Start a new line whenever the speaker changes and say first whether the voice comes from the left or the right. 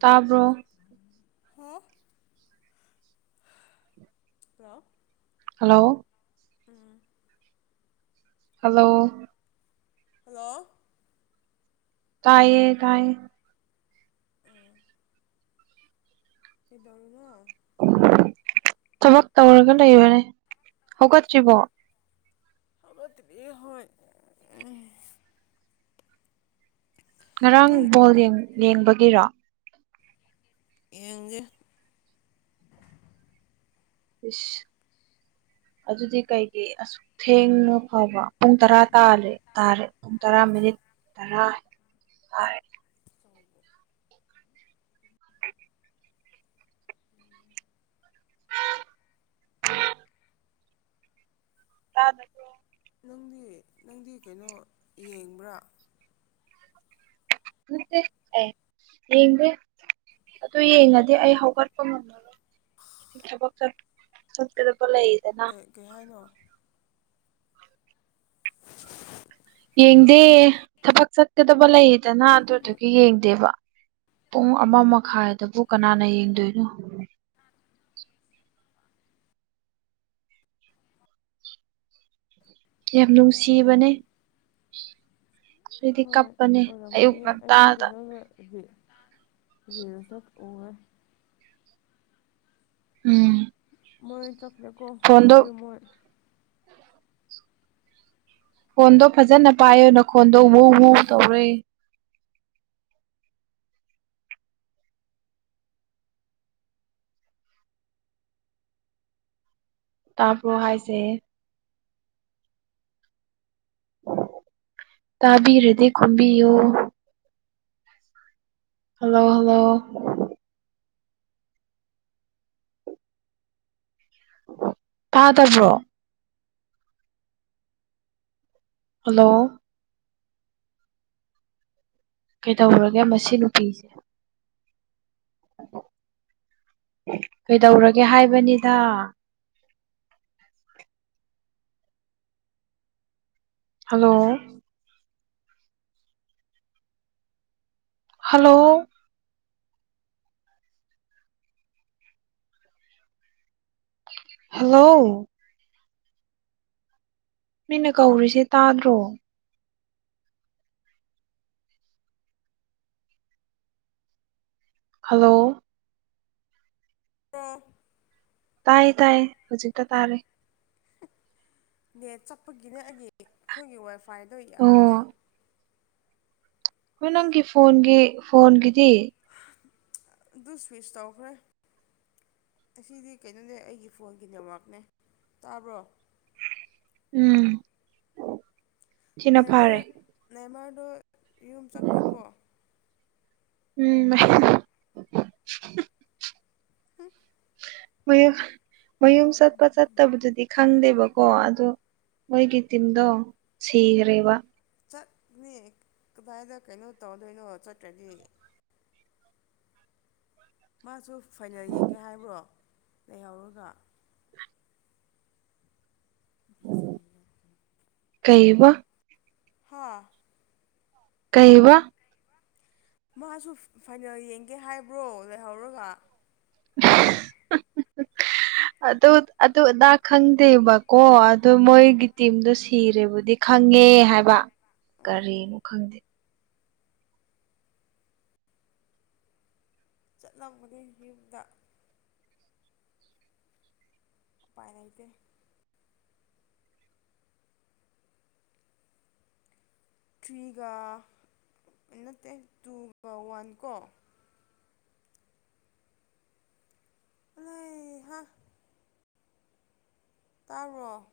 right: ꯇꯥꯕ꯭ꯔꯣ
left: pro
right: hello
left: ꯎꯝ
right: hello
left: hello
right: ꯇꯥꯏꯌꯦ ꯇꯥꯏꯌꯦ
left: ꯎꯝ ꯀꯩꯗꯧꯔꯤꯅꯣ
right: ꯊꯕꯛ ꯇꯧꯔꯒ ꯂꯩꯕꯅꯦ ꯍꯧꯒꯠꯇ꯭ꯔꯤꯕꯣ
left: ꯍꯧꯒꯠꯇ꯭ꯔꯤꯌꯦ ꯍꯣꯏ ꯑꯦ
right: ꯉꯔꯥꯡ
left: ꯇꯨꯝ
right: ꯕꯣꯜ ꯌꯦꯡ ꯌꯦꯡꯕꯒꯤꯔꯣ
left: ꯌꯦꯡꯗꯦ
right: ꯏꯁ ꯑꯗꯨꯗꯤ ꯀꯩꯒꯤ ꯑꯁ ꯊꯦꯡꯅ ꯐꯥꯎꯕ ꯄꯨꯡ ꯇꯔꯥ ꯇꯔꯦ ꯇꯔꯦ ꯄꯨꯡ ꯇꯔꯥ ꯃꯤꯅꯤꯠ ꯇꯔꯥ ꯍꯥꯏ
left: ꯆꯥꯎꯕ
right: ꯇꯥꯗ
left: ꯅꯪꯗꯤ ꯅꯪꯗꯤ ꯀꯩꯅꯣ ꯌꯦꯡꯕ꯭ꯔꯥ
right: ꯅꯠꯇꯦ ꯑꯩ ꯌꯦꯡꯗꯦ ꯑꯗꯨ ꯌꯦꯡꯉꯗꯤ ꯑꯩ ꯍꯧꯒꯠꯄ ꯉꯝꯂꯔꯣꯏ ꯊꯕꯛ ꯆꯥꯠ ꯆꯥꯠꯀꯗꯕ ꯂꯩꯌꯦꯗꯅ
left: ꯑꯦ ꯀꯩ ꯍꯥꯏꯅꯣ
right: ꯌꯦꯡꯗꯦ ꯊꯕꯛ ꯆꯠꯀꯗꯕ ꯂꯩꯌꯦꯗꯅ ꯑꯗꯨꯗꯨꯒꯤ ꯌꯦꯡꯗꯦꯕ ꯄꯨꯡ ꯑꯃ ꯃꯈꯥꯏꯗꯕꯨ ꯀꯅꯥꯅ ꯌꯦꯡꯗꯣꯏꯅꯣ ꯌꯥꯝ ꯅꯨꯡꯁꯤꯕꯅꯦ ꯑꯗꯨꯗꯤ ꯀꯞ
left: ꯑꯣꯔꯝꯒꯅꯤꯌꯦ ꯑꯩꯖꯨ ꯀꯩꯅꯣꯒꯤ ꯔꯤꯜꯁꯇ ꯎꯋꯦ
right: ꯎꯝ
left: ꯃꯣꯏ ꯆꯠꯈ꯭ꯔꯦꯀꯣ
right: ꯐꯣꯟꯗꯣ
left: ꯕꯖꯤ ꯃꯣꯏ
right: ꯐꯣꯟꯗꯣ ꯐꯖꯅ ꯄꯥꯏꯌꯣ ꯅꯈꯣꯟꯗꯣ ꯍꯧ ꯍꯧ ꯇꯧꯔꯦ ꯇꯥꯕ꯭ꯔꯣ ꯍꯥꯏꯖꯦ ꯇꯥꯕꯤꯔꯗꯤ ꯈꯨꯝꯕꯤꯌꯨ ꯍꯜꯂꯣ ꯍꯜꯂꯣ ꯇꯥꯗꯕ꯭ꯔꯣ ꯍꯜꯂꯣ ꯀꯩꯗꯧꯔꯒꯦ ꯃꯁꯤ ꯅꯨꯄꯤꯖꯦ ꯀꯩꯗꯧꯔꯒꯦ ꯍꯥꯏꯕꯅꯤꯗ ꯍꯜꯂꯣ ꯍꯜꯂꯣ ꯍꯜꯂꯣ ꯃꯤꯅ ꯀꯧꯔꯤꯖꯦ ꯇꯥꯗ꯭ꯔꯣ ꯍꯜꯂꯣ
left: [unintelligible]
right: ꯇꯥꯏꯌꯦ ꯇꯥꯏꯌꯦ ꯍꯧꯖꯤꯛꯇ ꯇꯥꯔꯦ
left: ꯅꯦꯠ ꯆꯠꯄꯒꯤꯅꯦ ꯑꯩꯒꯤ ꯈꯣꯏꯒꯤ ꯋꯥꯏꯐꯥꯏꯗꯣ ꯌꯥꯗꯦ
right: ꯑꯣ ꯗꯨ ꯅꯪꯒꯤ ꯐꯣꯟꯒꯤ ꯐꯣꯟꯒꯤꯗꯤ
left: ꯗꯨ ꯁ꯭ꯋꯤꯁ ꯇꯧꯈ꯭ꯔꯦ ꯑꯁꯤꯗꯤ ꯀꯩꯅꯣꯅꯦ ꯑꯩꯒꯤ ꯐꯣꯟꯒꯤ ꯅꯦꯠꯋꯥꯛꯅꯦ ꯇꯥꯕ꯭ꯔꯣ
right: ꯎꯝ ꯁꯤꯅ
left: ꯅꯏꯃꯔ
right: ꯐꯥꯔꯦ
left: ꯅꯏꯃꯔꯗꯣ ꯌꯨꯝ ꯆꯠꯈ꯭ꯔꯦꯀꯣ
right: ꯎꯝ [unintelligible] ꯃꯌꯨꯝ ꯃꯌꯨꯝ ꯆꯠꯄ ꯆꯠꯇꯕꯗꯨꯗꯤ ꯈꯪꯗꯦꯕꯀꯣ ꯑꯗꯨ ꯃꯣꯏꯒꯤ ꯇꯤꯝꯗꯣ ꯁꯤꯒ꯭ꯔꯦꯕ
left: ꯆꯠꯅꯤ ꯀꯗꯥꯏꯗ ꯀꯩꯅꯣ ꯇꯧꯗꯣꯏꯅꯣ ꯆꯠꯇ꯭ꯔꯗꯤ ꯃꯥꯁꯨ ꯐꯥꯏꯅꯦꯜ ꯌꯦꯡꯒꯦ ꯍꯥꯏꯕ꯭ꯔꯣ ꯂꯩꯍꯧꯔꯒ ꯄꯤꯖꯕꯩꯉꯥꯛꯇ
right: ꯀꯩꯑꯕ
left: ꯍꯥꯥ
right: ꯀꯩꯕ
left: ꯃꯥꯁꯨ ꯐꯥꯏꯅꯦꯜ ꯌꯦꯡꯒꯦ ꯍꯥꯏꯕ꯭ꯔꯣ ꯂꯩꯍꯧꯔꯒ
right: [unintelligible] ꯑꯗꯨ ꯑꯗꯨ ꯑꯗꯥ ꯈꯪꯗꯦꯕꯀꯣ ꯑꯗꯨ ꯃꯣꯏꯒꯤ ꯇꯤꯝꯗꯣ ꯁꯤꯔꯦꯕꯨꯗꯤ ꯈꯪꯉꯦ ꯍꯥꯏꯕ
left: ꯑꯣ
right: ꯀꯔꯤꯅꯣ ꯈꯪꯗꯦ
left: ꯆꯠꯂꯝꯒꯅꯤ ꯌꯨꯝꯗ ꯎꯄꯥꯏ ꯂꯩꯇꯦ ꯊ꯭ꯔꯤꯒ ꯅꯠꯇꯦ ꯇꯨꯒ ꯋꯥꯟ ꯀꯣ ꯂꯩ ꯍ ꯇꯥꯕ꯭ꯔꯣ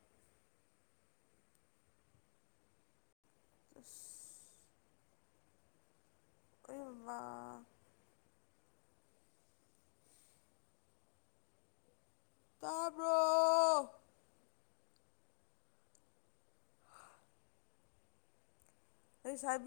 left: ꯑꯁ ꯑꯌꯣꯃꯥ ꯇꯥꯕ꯭ꯔꯣ ꯂꯩꯁꯥꯕꯤ